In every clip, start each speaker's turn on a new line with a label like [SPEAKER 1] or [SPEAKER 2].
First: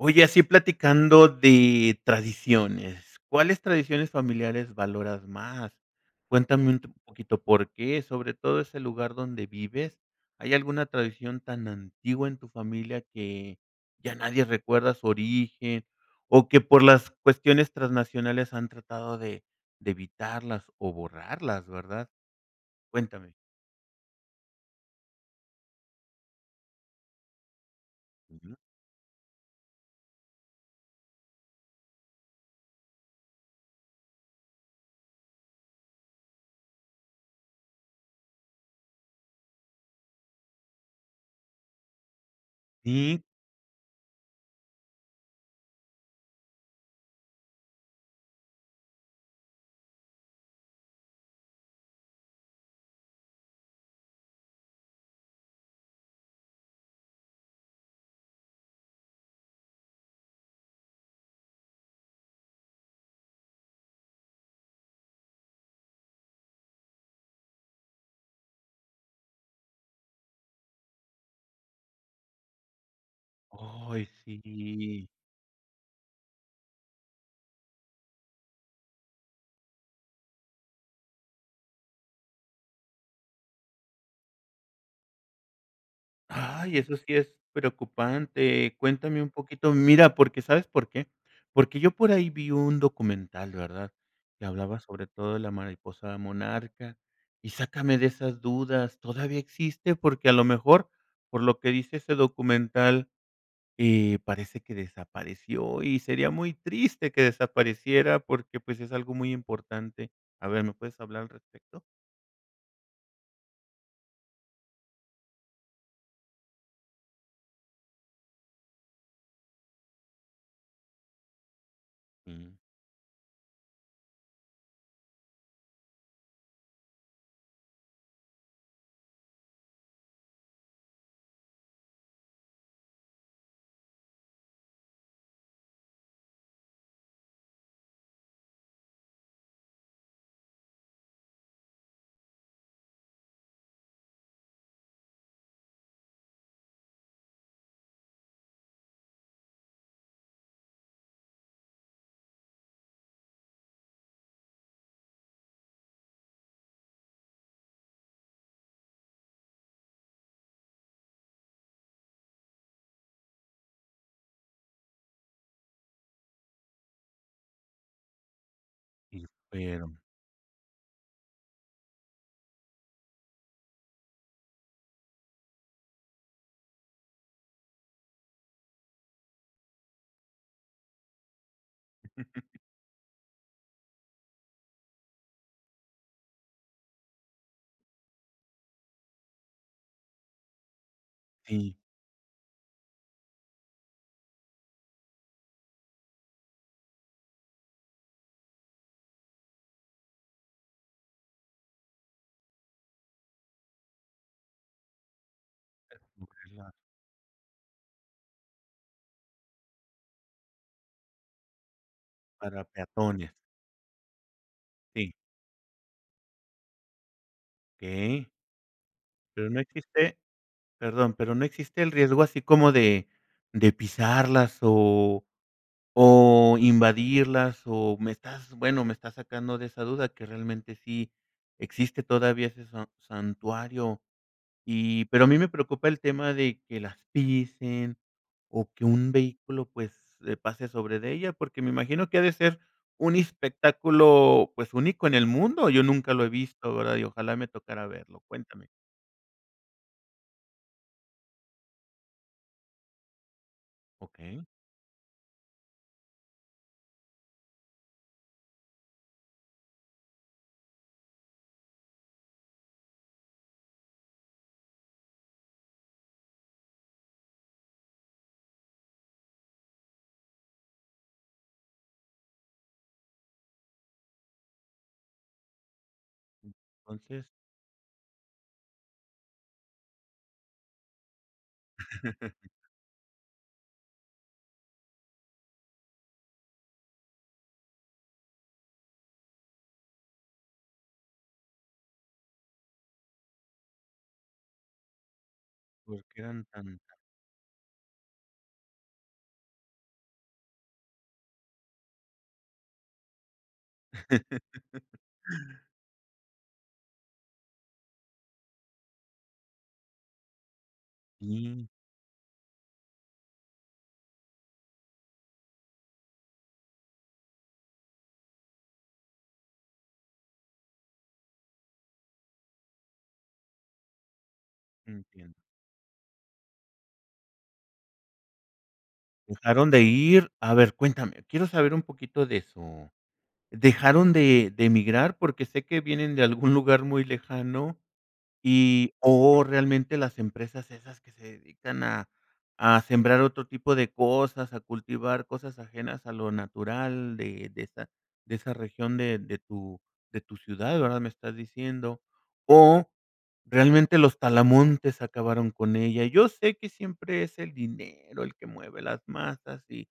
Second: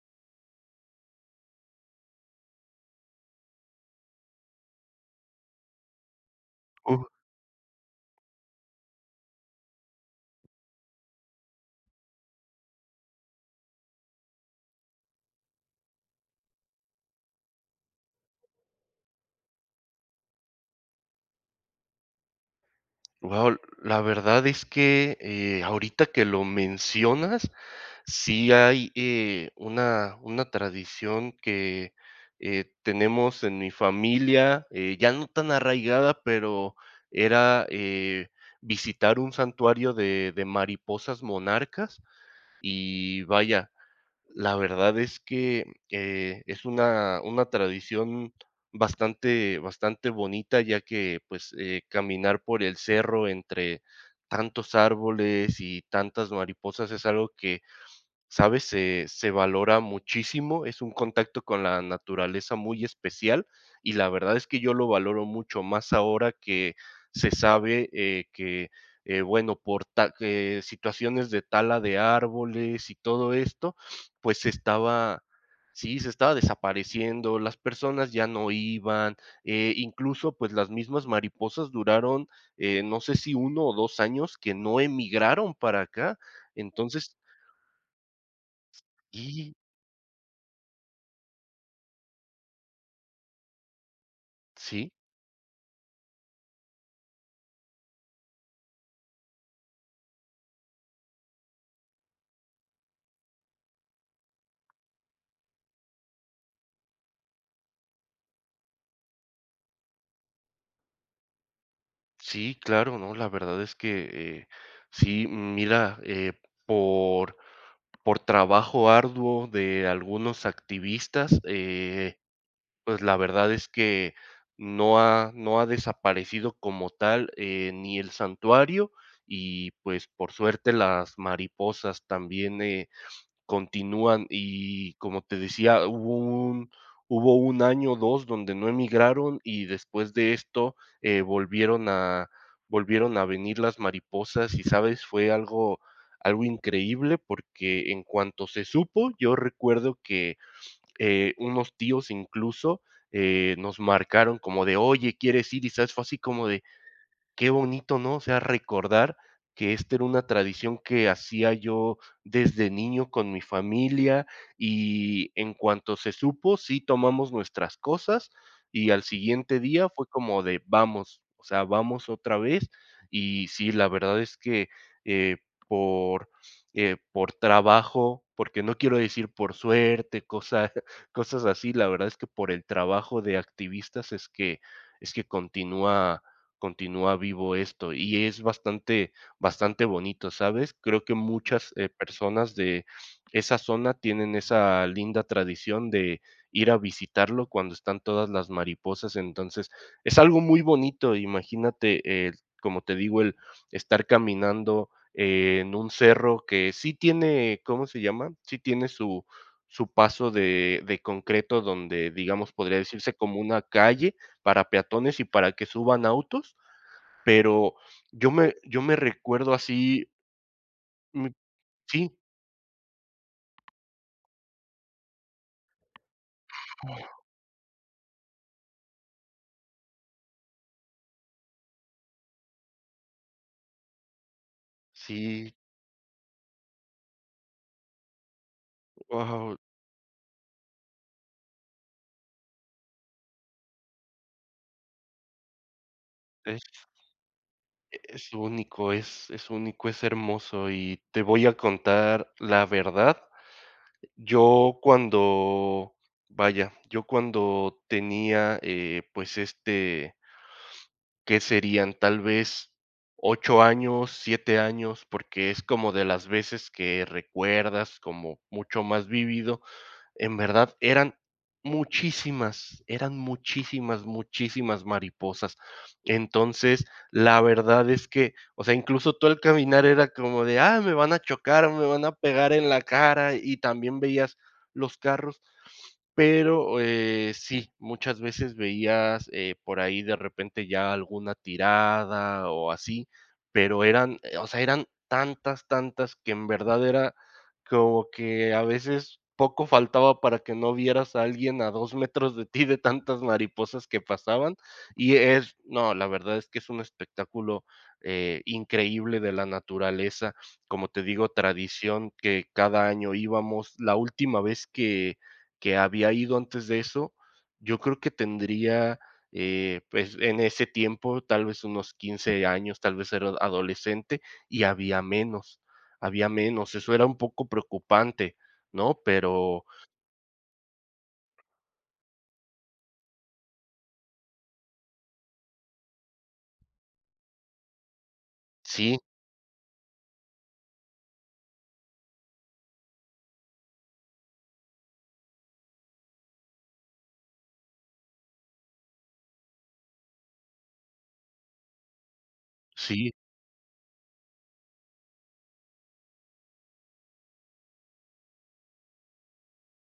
[SPEAKER 1] Oye, así platicando de tradiciones, ¿cuáles tradiciones familiares valoras más? Cuéntame un
[SPEAKER 2] Oh.
[SPEAKER 1] poquito, ¿por qué?, sobre todo ese lugar donde vives, ¿hay alguna tradición tan antigua en tu familia que ya nadie recuerda su origen o que, por las cuestiones transnacionales, han tratado de de evitarlas o borrarlas, verdad? Cuéntame.
[SPEAKER 2] Wao, la verdad es que, eh, ahorita que lo mencionas, sí
[SPEAKER 1] Ujú.
[SPEAKER 2] hay, eh, una una tradición que, eh, tenemos en mi familia, eh, ya no tan arraigada, pero era, eh, visitar un santuario de de mariposas monarcas y,
[SPEAKER 1] Sí.
[SPEAKER 2] vaya, la verdad es que, eh, es una una tradición bastante bastante bonita, ya que, pues, eh, caminar por el cerro entre tantos árboles y tantas mariposas es algo que, ¿sabes?, se se valora muchísimo, es un contacto con la naturaleza muy especial, y la verdad es que yo lo valoro mucho más ahora que se sabe, eh, que, eh, bueno, por ta eh, situaciones de tala de árboles y todo esto,
[SPEAKER 1] Ay,
[SPEAKER 2] pues se
[SPEAKER 1] sí.
[SPEAKER 2] estaba, sí, se estaba desapareciendo, las personas ya no iban, eh, incluso, pues las mismas mariposas duraron, eh, no sé si 1 o 2 años que no emigraron para acá,
[SPEAKER 1] Ay, eso sí
[SPEAKER 2] entonces
[SPEAKER 1] es preocupante. Cuéntame un
[SPEAKER 2] Y
[SPEAKER 1] poquito. Mira, porque, ¿sabes por qué? Porque yo por ahí vi un documental, ¿verdad?, que hablaba
[SPEAKER 2] Sí.
[SPEAKER 1] sobre todo de la mariposa monarca y sácame de esas dudas, ¿todavía existe? Porque, a lo mejor por lo que dice ese documental, eh, parece que desapareció, y sería muy triste que desapareciera porque, pues, es algo muy importante. A ver, ¿me puedes hablar al respecto?
[SPEAKER 2] Sí, claro, no, la verdad es que, eh, sí, mira, eh, por por trabajo arduo de algunos activistas, eh,
[SPEAKER 1] Ujú.
[SPEAKER 2] pues, la verdad es que no ha no ha desaparecido como tal, eh, ni el santuario y, pues, por suerte, las mariposas también, eh, continúan y, como te decía, hubo un hubo 1 año, 2, donde no emigraron, y después de esto, eh, volvieron a volvieron a venir las mariposas, ¿y sabes?, fue algo algo increíble, porque en cuanto se supo, yo recuerdo que, eh, unos tíos, incluso, eh, nos marcaron como de: "Oye, ¿quieres ir?", y ¿sabes?, fue así como de: "Qué bonito", ¿no?, o sea, recordar que esta era una tradición que hacía yo desde niño con mi familia, y en cuanto se supo, sí tomamos nuestras cosas, y al
[SPEAKER 1] Y
[SPEAKER 2] siguiente día
[SPEAKER 1] fueron.
[SPEAKER 2] fue como de: "Vamos", o sea, "Vamos otra vez", y sí, la verdad es que, eh, por, eh, por trabajo, porque no quiero decir por suerte, cosa cosas así, la verdad es que por el trabajo de activistas es que es que continúa continúa vivo esto, y es bastante bastante bonito, ¿sabes?, creo que muchas,
[SPEAKER 1] Sí.
[SPEAKER 2] eh, personas de esa zona tienen esa linda tradición de ir a visitarlo cuando están todas las mariposas, entonces, es algo muy bonito, imagínate, el como te digo, el estar caminando en un cerro que
[SPEAKER 1] [unintelligible]
[SPEAKER 2] sí tiene, ¿cómo se llama?, sí tiene su su paso de de concreto donde, digamos,
[SPEAKER 1] Para
[SPEAKER 2] podría decirse,
[SPEAKER 1] peatones.
[SPEAKER 2] como una calle para
[SPEAKER 1] Sí.
[SPEAKER 2] peatones y para que suban autos, pero
[SPEAKER 1] Okey
[SPEAKER 2] yo me yo me
[SPEAKER 1] ¿Pero
[SPEAKER 2] recuerdo
[SPEAKER 1] no
[SPEAKER 2] así
[SPEAKER 1] existe perdón,
[SPEAKER 2] me
[SPEAKER 1] pero no existe el
[SPEAKER 2] sí.
[SPEAKER 1] riesgo así como de de pisarlas o o invadirlas?, o, me estás bueno, me estás sacando de esa duda que realmente sí existe todavía ese san santuario y, pero a mí me
[SPEAKER 2] Sí.
[SPEAKER 1] preocupa el tema de que las pisen o que un
[SPEAKER 2] Wao.
[SPEAKER 1] vehículo pues pase sobre de ella, porque me imagino que ha de ser un espectáculo pues, único en el mundo, yo nunca lo he
[SPEAKER 2] Es
[SPEAKER 1] visto, ¿verdad?, y ojalá me tocara verlo,
[SPEAKER 2] es
[SPEAKER 1] cuéntame.
[SPEAKER 2] único, es es único, es hermoso, y te voy a contar la verdad,
[SPEAKER 1] Okey.
[SPEAKER 2] yo cuando vaya, yo cuando tenía, eh, pues, este ¿qué serían?, tal vez 8 años, 7 años, porque es como de las veces que recuerdas, como mucho más vívido, en verdad, eran muchísimas eran muchísimas, muchísimas mariposas, entonces,
[SPEAKER 1] Entonces
[SPEAKER 2] la verdad es que, o sea, incluso tu al caminar era como de: "Ah, me van a chocar, me van a pegar en la cara", y también veías los carros, pero, eh, sí, muchas veces veías, eh, por ahí de repente ya alguna tirada o así, pero eran, o sea, eran tantas, tantas,
[SPEAKER 1] Porque
[SPEAKER 2] que
[SPEAKER 1] eran
[SPEAKER 2] en verdad
[SPEAKER 1] tantas.
[SPEAKER 2] era como que a veces, poco faltaba para que no vieras a alguien a 2 metros de ti de tantas mariposas que pasaban, y es no, la verdad es que es un espectáculo, eh, increíble de la naturaleza, como te
[SPEAKER 1] Y,
[SPEAKER 2] digo,
[SPEAKER 1] mm.
[SPEAKER 2] tradición que cada año íbamos, la última vez que que había ido antes de eso, yo creo que tendría, eh, pues, en ese tiempo, tal vez, unos 15 años, tal vez era adolescente, y había
[SPEAKER 1] Entiendo.
[SPEAKER 2] menos había menos, eso era un poco preocupante, ¿no?, pero
[SPEAKER 1] ¿Dejaron de ir?, a ver, cuéntame, quiero saber un poquito de su ¿dejaron de de migrar?, porque sé que vienen de algún lugar muy lejano y,
[SPEAKER 2] Sí.
[SPEAKER 1] o realmente las empresas esas que se dedican a a sembrar otro tipo de cosas, a cultivar cosas ajenas a lo natural de de esa de esa región, de de tu de tu ciudad, ¿verdad?, me estás diciendo, o,
[SPEAKER 2] Sí.
[SPEAKER 1] ¿realmente los talamontes acabaron con ella? Yo sé que siempre es el dinero el que mueve las masas y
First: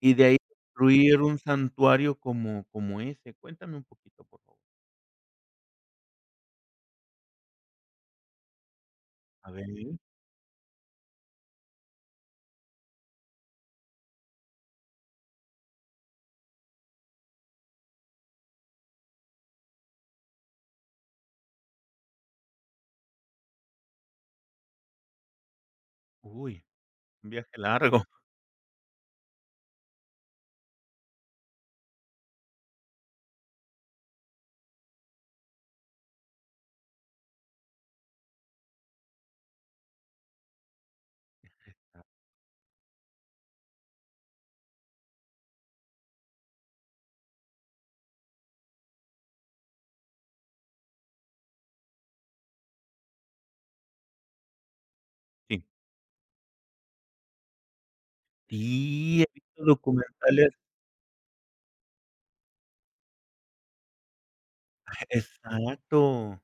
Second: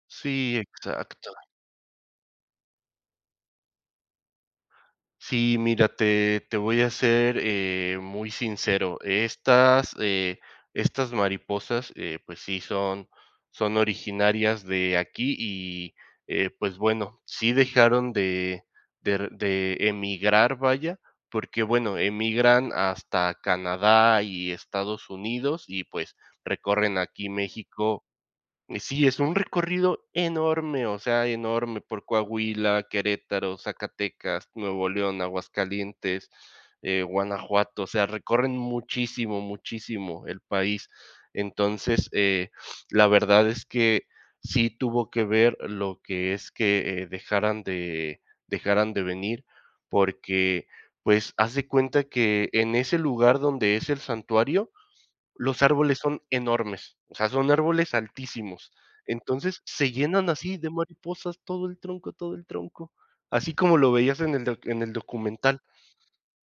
[SPEAKER 1] y de ahí
[SPEAKER 2] Sí,
[SPEAKER 1] incluir
[SPEAKER 2] exacto.
[SPEAKER 1] un santuario como como ese, cuéntame un poquito, por favor.
[SPEAKER 2] Sí, mira, te te voy a ser, eh, muy sincero,
[SPEAKER 1] A ver
[SPEAKER 2] estas,
[SPEAKER 1] dime.
[SPEAKER 2] eh, estas mariposas, eh, pues sí, son son originarias de aquí y, eh, pues bueno, sí dejaron de der de emigrar, vaya, porque, bueno, emigran hasta Canadá y Estados Unidos y, pues,
[SPEAKER 1] Uy,
[SPEAKER 2] recorren aquí
[SPEAKER 1] un viaje
[SPEAKER 2] México
[SPEAKER 1] largo.
[SPEAKER 2] Sí, es un recorrido enorme, o sea, enorme por Coahuila, Querétaro, Zacatecas, Nuevo León, Aguascalientes, eh, Guanajuato, o sea, recorren muchísimo, muchísimo el país,
[SPEAKER 1] Ese [unintelligible]
[SPEAKER 2] entonces, eh, la verdad es que sí tuvo que ver lo que es que, eh, dejaran de dejaran de venir, porque, pues, haz de cuenta que en ese lugar donde es el santuario, los
[SPEAKER 1] Sí.
[SPEAKER 2] árboles son enormes, o sea, son árboles altísimos,
[SPEAKER 1] Sí, he
[SPEAKER 2] entonces,
[SPEAKER 1] visto
[SPEAKER 2] se llenan
[SPEAKER 1] documentales.
[SPEAKER 2] así de mariposas, todo el tronco todo el tronco, así como lo veías en el doc en el documental.
[SPEAKER 1] Exacto,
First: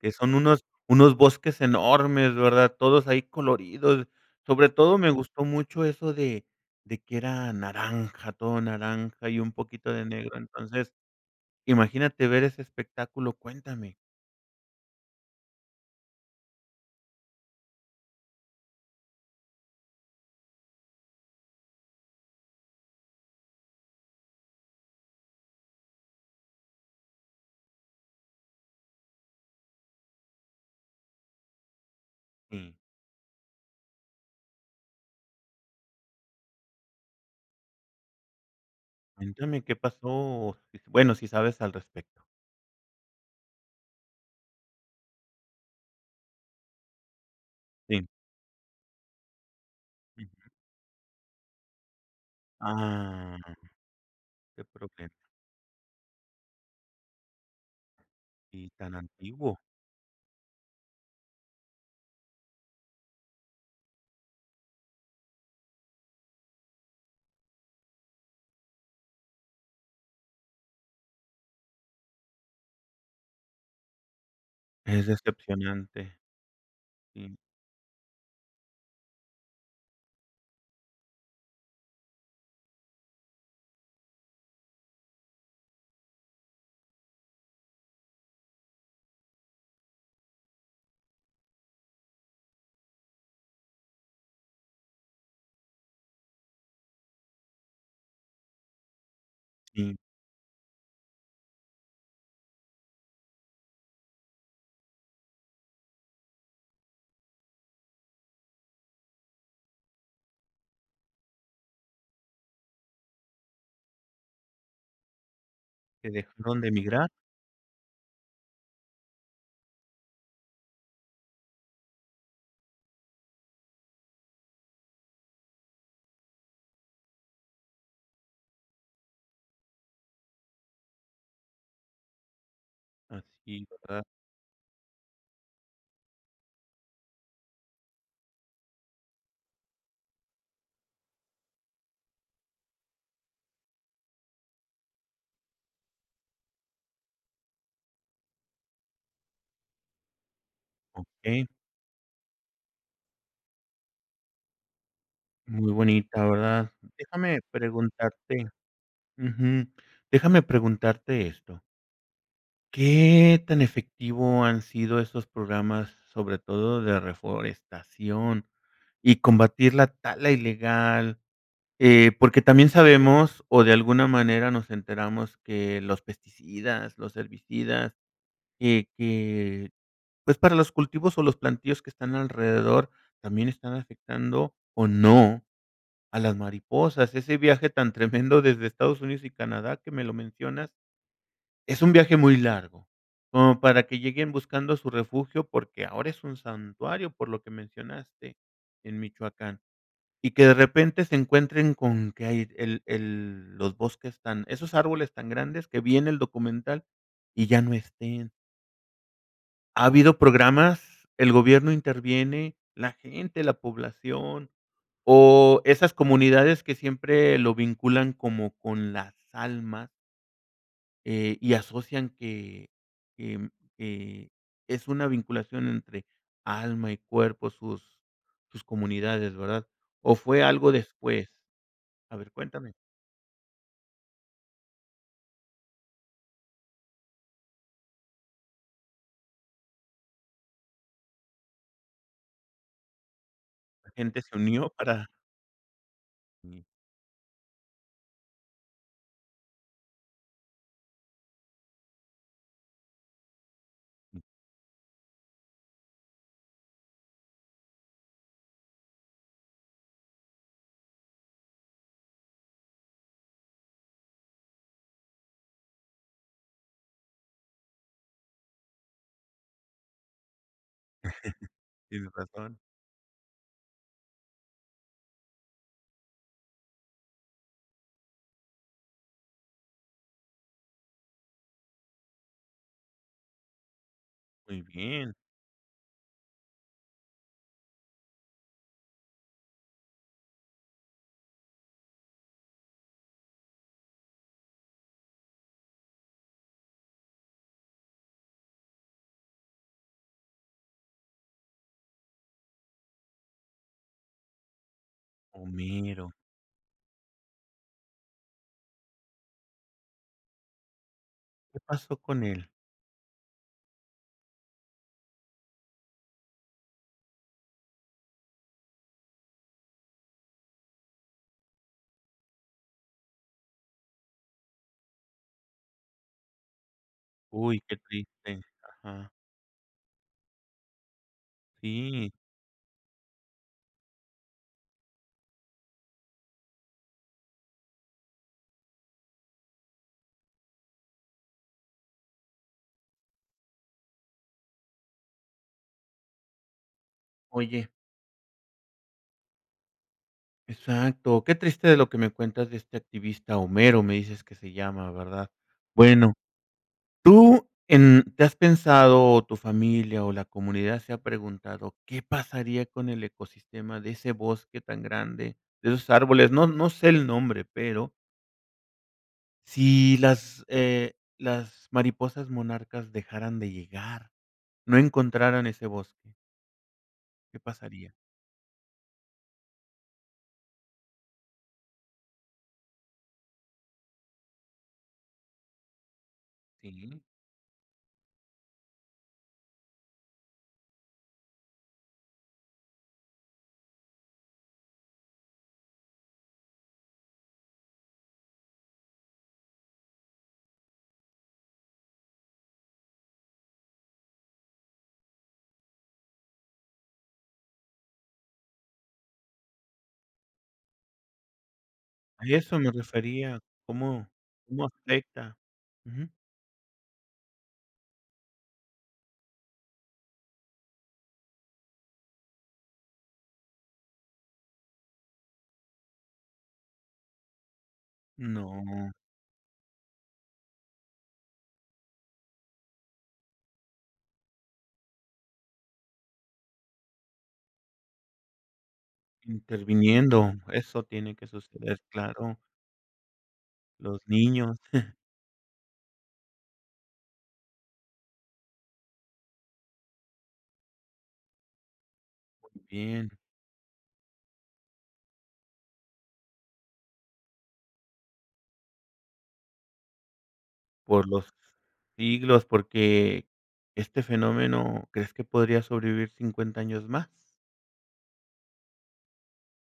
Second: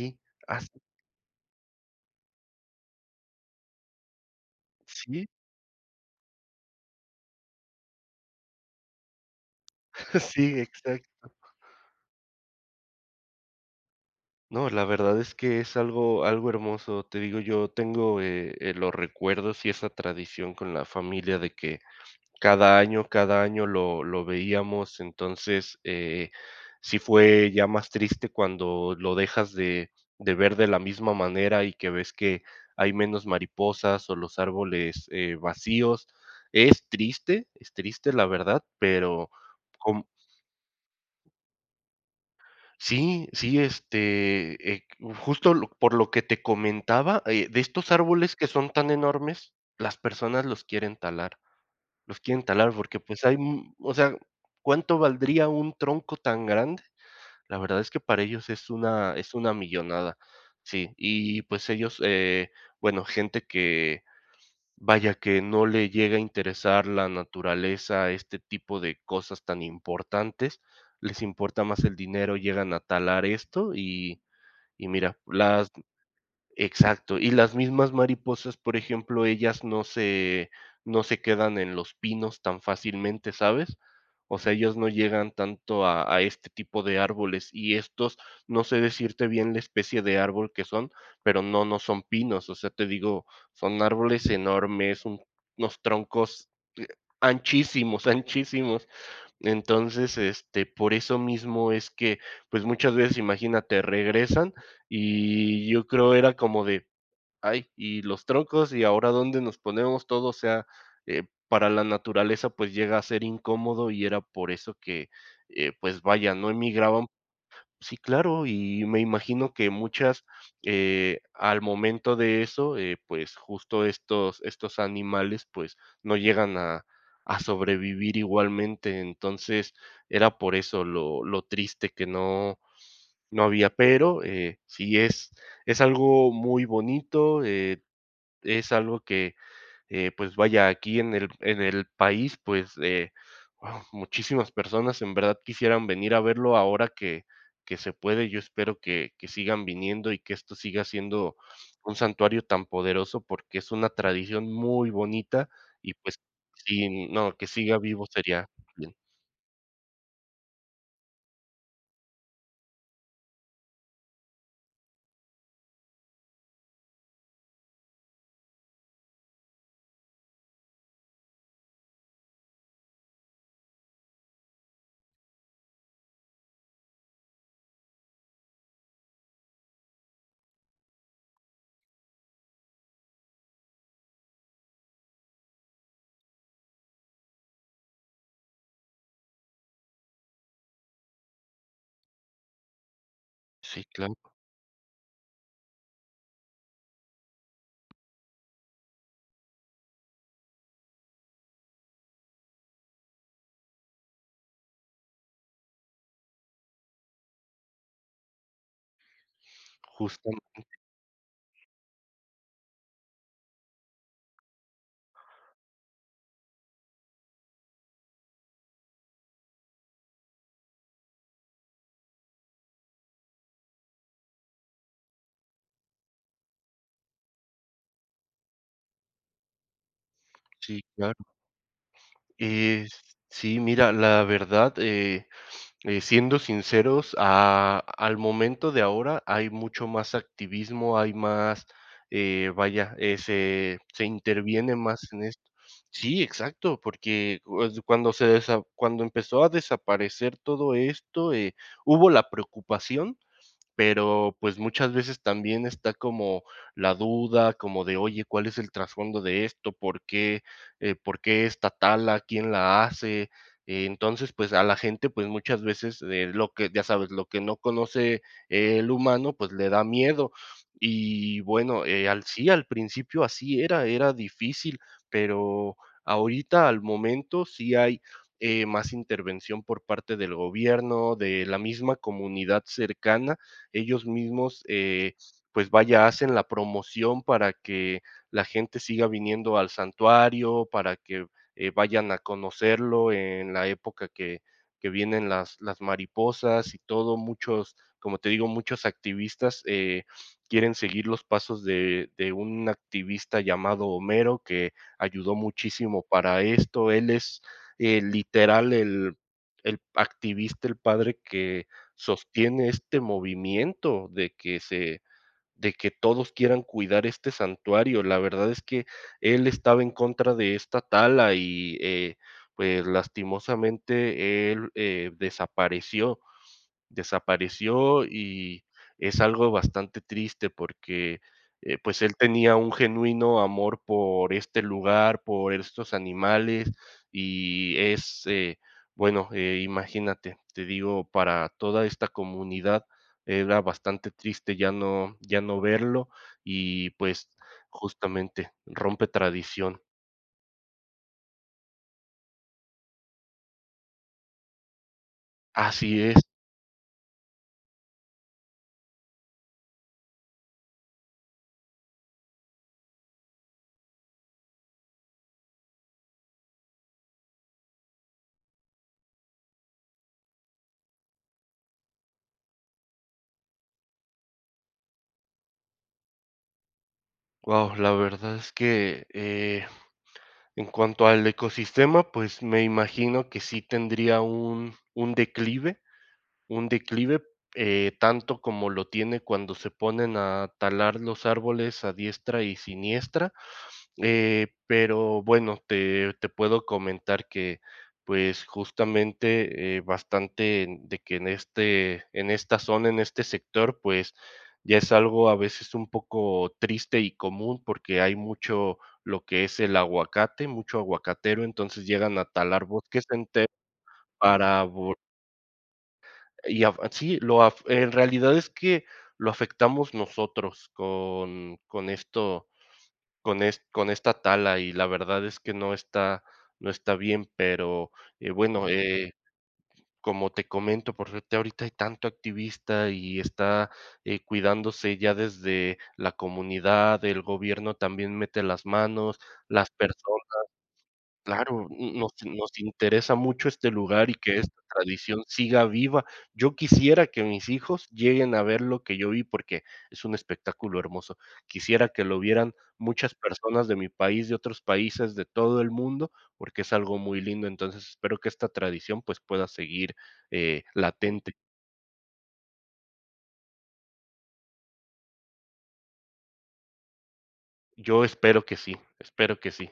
[SPEAKER 1] que son unos
[SPEAKER 2] así.
[SPEAKER 1] unos bosques enormes, ¿verdad?, todos ahí coloridos sobre todo me
[SPEAKER 2] Sí.
[SPEAKER 1] gustó mucho eso de de que era naranja, todo naranja y un poquito de negro
[SPEAKER 2] Sí,
[SPEAKER 1] entonces
[SPEAKER 2] exacto.
[SPEAKER 1] imagínate ver ese espectáculo, cuéntame.
[SPEAKER 2] No, la verdad es que es algo algo hermoso. Te digo, yo tengo, eh, eh, los recuerdos y esa tradición con la familia de que cada año cada año lo lo veíamos. Entonces, eh, sí fue ya más triste cuando lo dejas de de ver de la misma manera y que ves que
[SPEAKER 1] Jum.
[SPEAKER 2] hay menos mariposas o los árboles, eh, vacíos, es triste, es triste, la verdad, pero
[SPEAKER 1] Cuéntame qué
[SPEAKER 2] com
[SPEAKER 1] pasó, eh, bueno, si sabes al respecto.
[SPEAKER 2] Sí, sí, este, eh, q justo lo por lo que te comentaba, eh, de estos
[SPEAKER 1] Sí.
[SPEAKER 2] árboles que son tan enormes, las personas
[SPEAKER 1] Ujú.
[SPEAKER 2] los quieren talar. Los quieren talar, porque, pues, hay,
[SPEAKER 1] Ah,
[SPEAKER 2] mm O sea,
[SPEAKER 1] qué
[SPEAKER 2] ¿cuánto
[SPEAKER 1] problema.
[SPEAKER 2] valdría un tronco tan grande? La verdad es que para ellos
[SPEAKER 1] Y
[SPEAKER 2] es
[SPEAKER 1] tan
[SPEAKER 2] una es una
[SPEAKER 1] antiguo.
[SPEAKER 2] millonada. Sí, y, pues, ellos, eh, bueno, gente que, vaya, que no le llega a interesar la naturaleza, este tipo de cosas tan importantes, les importa más el dinero, llegan a talar esto, y y,
[SPEAKER 1] Es
[SPEAKER 2] mira, las
[SPEAKER 1] decepcionante.
[SPEAKER 2] Exacto, y
[SPEAKER 1] Sí.
[SPEAKER 2] las mismas mariposas, por ejemplo, ellas no se no se quedan en los pinos tan fácilmente, ¿sabes? O sea, ellas no llegan tanto a a este tipo de árboles, y estos, no sé decirte bien la especie de árbol que son, pero no, no son pinos, o sea, te digo, son árboles enormes, unos troncos, eh, anchísimos, anchísimos.
[SPEAKER 1] Sí.
[SPEAKER 2] Entonces, este, por eso mismo es que, pues, muchas veces, imagínate, regresan, y yo creo era como de: "Ay, y los troncos, y ahora dónde nos ponemos todo", o sea, eh, para la naturaleza, pues, llega a ser incómodo y era por eso que, eh, pues,
[SPEAKER 1] ¿Que
[SPEAKER 2] vaya, no
[SPEAKER 1] dejaron de
[SPEAKER 2] emigraban
[SPEAKER 1] migrar?
[SPEAKER 2] Sí, claro, y me imagino que muchas, eh, al momento de eso, eh, pues, justo estos estos animales, pues, no llegan a a sobrevivir igualmente. Entonces, era por eso lo lo triste que no
[SPEAKER 1] Ah,
[SPEAKER 2] no
[SPEAKER 1] sí,
[SPEAKER 2] había,
[SPEAKER 1] verdad.
[SPEAKER 2] pero, eh, sí es es algo muy bonito, eh, es algo que, eh, pues, vaya, aquí en el en el país, pues, eh, wao, muchísimas personas en verdad quisieran venir a verlo ahora que que se puede, yo espero que que sigan viniendo y que esto siga siendo
[SPEAKER 1] Okey.
[SPEAKER 2] un santuario tan poderoso, porque es una tradición muy bonita
[SPEAKER 1] Muy
[SPEAKER 2] y, pues,
[SPEAKER 1] bonita, ¿verdad?
[SPEAKER 2] sin No,
[SPEAKER 1] Déjame
[SPEAKER 2] que siga vivo
[SPEAKER 1] preguntarte
[SPEAKER 2] sería bien.
[SPEAKER 1] Ujú. Déjame preguntarte esto ¿Qué tan efectivo han sido esos programas, sobre todo de reforestación y combatir la tala ilegal? Eh, porque también sabemos, o de alguna manera nos enteramos, que los pesticidas, los herbicidas, que que, pues, para los cultivos o los plantíos que están alrededor también están afectando o no a las mariposas. Ese viaje tan tremendo desde Estados Unidos y Canadá, que me lo mencionas, es un viaje muy largo, como para
[SPEAKER 2] Sí,
[SPEAKER 1] que
[SPEAKER 2] claro.
[SPEAKER 1] lleguen buscando su refugio, porque ahora es un santuario, por lo que mencionaste, en Michoacán, y que de repente se encuentren con que hay el el los bosques tan esos árboles tan grandes que vi en el documental y ya no estén. Ha habido
[SPEAKER 2] Justamente.
[SPEAKER 1] programas, el gobierno interviene, la gente, la población o esas comunidades que siempre lo vinculan como con las almas eh, y asocian que, em, eh, es una vinculación entre alma y cuerpo sus sus comunidades, ¿verdad?, o fue algo
[SPEAKER 2] Sí, claro.
[SPEAKER 1] después, a ver, cuéntame.
[SPEAKER 2] Eh, sí, mira, la verdad, eh, eh, siendo sinceros, a al momento de ahora hay mucho más activismo, hay más, eh, vaya, eh, se
[SPEAKER 1] La
[SPEAKER 2] se
[SPEAKER 1] gente se unió
[SPEAKER 2] interviene más
[SPEAKER 1] para
[SPEAKER 2] en esto. Sí,
[SPEAKER 1] Ni.
[SPEAKER 2] exacto, porque, pues, cuando se cuando empezó a desaparecer todo esto, eh, hubo la preocupación, pero, pues, muchas veces también está como la duda como de, oye, ¿cuál es el trasfondo de esto?, ¿por qué, eh, por qué está tala?, ¿quién la hace?, eh, entonces, pues, a la gente, pues, muchas veces le lo que, ya sabes, lo que no conoce, eh, el humano, pues, le da miedo, y bueno, eh,
[SPEAKER 1] Tienes
[SPEAKER 2] al sí,
[SPEAKER 1] razón.
[SPEAKER 2] al principio así era, era difícil, pero ahorita, al momento, sí hay, eh, más intervención por parte del gobierno, de la misma comunidad cercana, ellos
[SPEAKER 1] ¡Muy
[SPEAKER 2] mismos,
[SPEAKER 1] bien!
[SPEAKER 2] eh, pues, vaya, hacen la promoción para que la gente siga viniendo al santuario, para que, eh, vayan a conocerlo, eh, en la época que que vienen las las mariposas y todo. Muchos, como te digo, muchos activistas, eh, quieren seguir los pasos de, eh, de un activista llamado Homero, que ayudó muchísimo
[SPEAKER 1] Homero.
[SPEAKER 2] para esto, él es, eh, el literal, el el activista, el padre
[SPEAKER 1] ¿Qué
[SPEAKER 2] que
[SPEAKER 1] pasó con él?
[SPEAKER 2] sostiene este movimiento de que se de que todos quieran cuidar este santuario, la verdad es que él estaba en contra de esta tala y, eh, pues, lastimosamente, él, eh, desapareció.
[SPEAKER 1] Uy, qué
[SPEAKER 2] Desapareció
[SPEAKER 1] triste,
[SPEAKER 2] y
[SPEAKER 1] ajá.
[SPEAKER 2] es algo bastante triste, porque, eh pues,
[SPEAKER 1] Sí.
[SPEAKER 2] él tenía un genuino amor por este lugar, por estos animales, y es, eh, bueno, eh, imagínate, te digo, para toda esta comunidad era bastante triste ya no ya no verlo y, pues,
[SPEAKER 1] Oye
[SPEAKER 2] justamente, rompe tradición.
[SPEAKER 1] Exacto, qué triste de lo que me cuentas de este activista Homero, me dices que se llama, ¿verdad?
[SPEAKER 2] Así
[SPEAKER 1] Bueno,
[SPEAKER 2] es.
[SPEAKER 1] tú en, ¿te has pensado, o tu familia o la comunidad se ha preguntado, qué pasaría con el ecosistema de ese bosque tan grande, de esos árboles? No no sé el nombre, pero si las, eh, las mariposas monarcas dejaran de llegar, no encontraran ese bosque. ¿Qué
[SPEAKER 2] Guau, la
[SPEAKER 1] pasaría?
[SPEAKER 2] verdad es que, eh, en cuanto al ecosistema, pues, me imagino que sí tendría un un declive un
[SPEAKER 1] Sí.
[SPEAKER 2] declive, eh, tanto como lo tiene cuando se ponen a talar los árboles a diestra y siniestra, eh, pero bueno, te te puedo comentar que, pues, justamente, eh, bastante, mm, de que en este en esta zona, en este sector, pues, ya es algo a veces un poco triste y común, porque hay mucho lo que es el aguacate, mucho aguacatero, entonces llegan a
[SPEAKER 1] Y a eso
[SPEAKER 2] talar
[SPEAKER 1] me
[SPEAKER 2] bosques
[SPEAKER 1] refería,
[SPEAKER 2] enteros
[SPEAKER 1] ¿cómo
[SPEAKER 2] para
[SPEAKER 1] cómo
[SPEAKER 2] vo
[SPEAKER 1] afecta? Ujú.
[SPEAKER 2] y afa sí lo af eh, en realidad es que lo afectamos nosotros con con esto, con es con esta tala, y la verdad es que no está no está bien, pero, eh, bueno,
[SPEAKER 1] No.
[SPEAKER 2] eh, como te comento, por suerte, ahorita hay tanto activista y está, eh, cuidándose ya desde la comunidad, el gobierno también mete las manos, las personas
[SPEAKER 1] Interviniendo eso tiene que
[SPEAKER 2] Claro,
[SPEAKER 1] suceder,
[SPEAKER 2] n nos in
[SPEAKER 1] claro.
[SPEAKER 2] nos interesa mucho este
[SPEAKER 1] Los
[SPEAKER 2] lugar y que
[SPEAKER 1] niños.
[SPEAKER 2] esta tradición siga viva. Yo quisiera que mis hijos lleguen a ver lo que yo vi, porque es un espectáculo hermoso. Quisiera que lo vieran
[SPEAKER 1] Muy bien.
[SPEAKER 2] muchas personas de mi país, de otros países, de todo el mundo, porque es algo muy lindo. Entonces, espero que esta tradición, pues, pueda seguir, eh,
[SPEAKER 1] Por los
[SPEAKER 2] latente.
[SPEAKER 1] siglos, porque este fenómeno, ¿crees que podría sobrevivir 50 años más?
[SPEAKER 2] Yo espero que sí, espero que sí.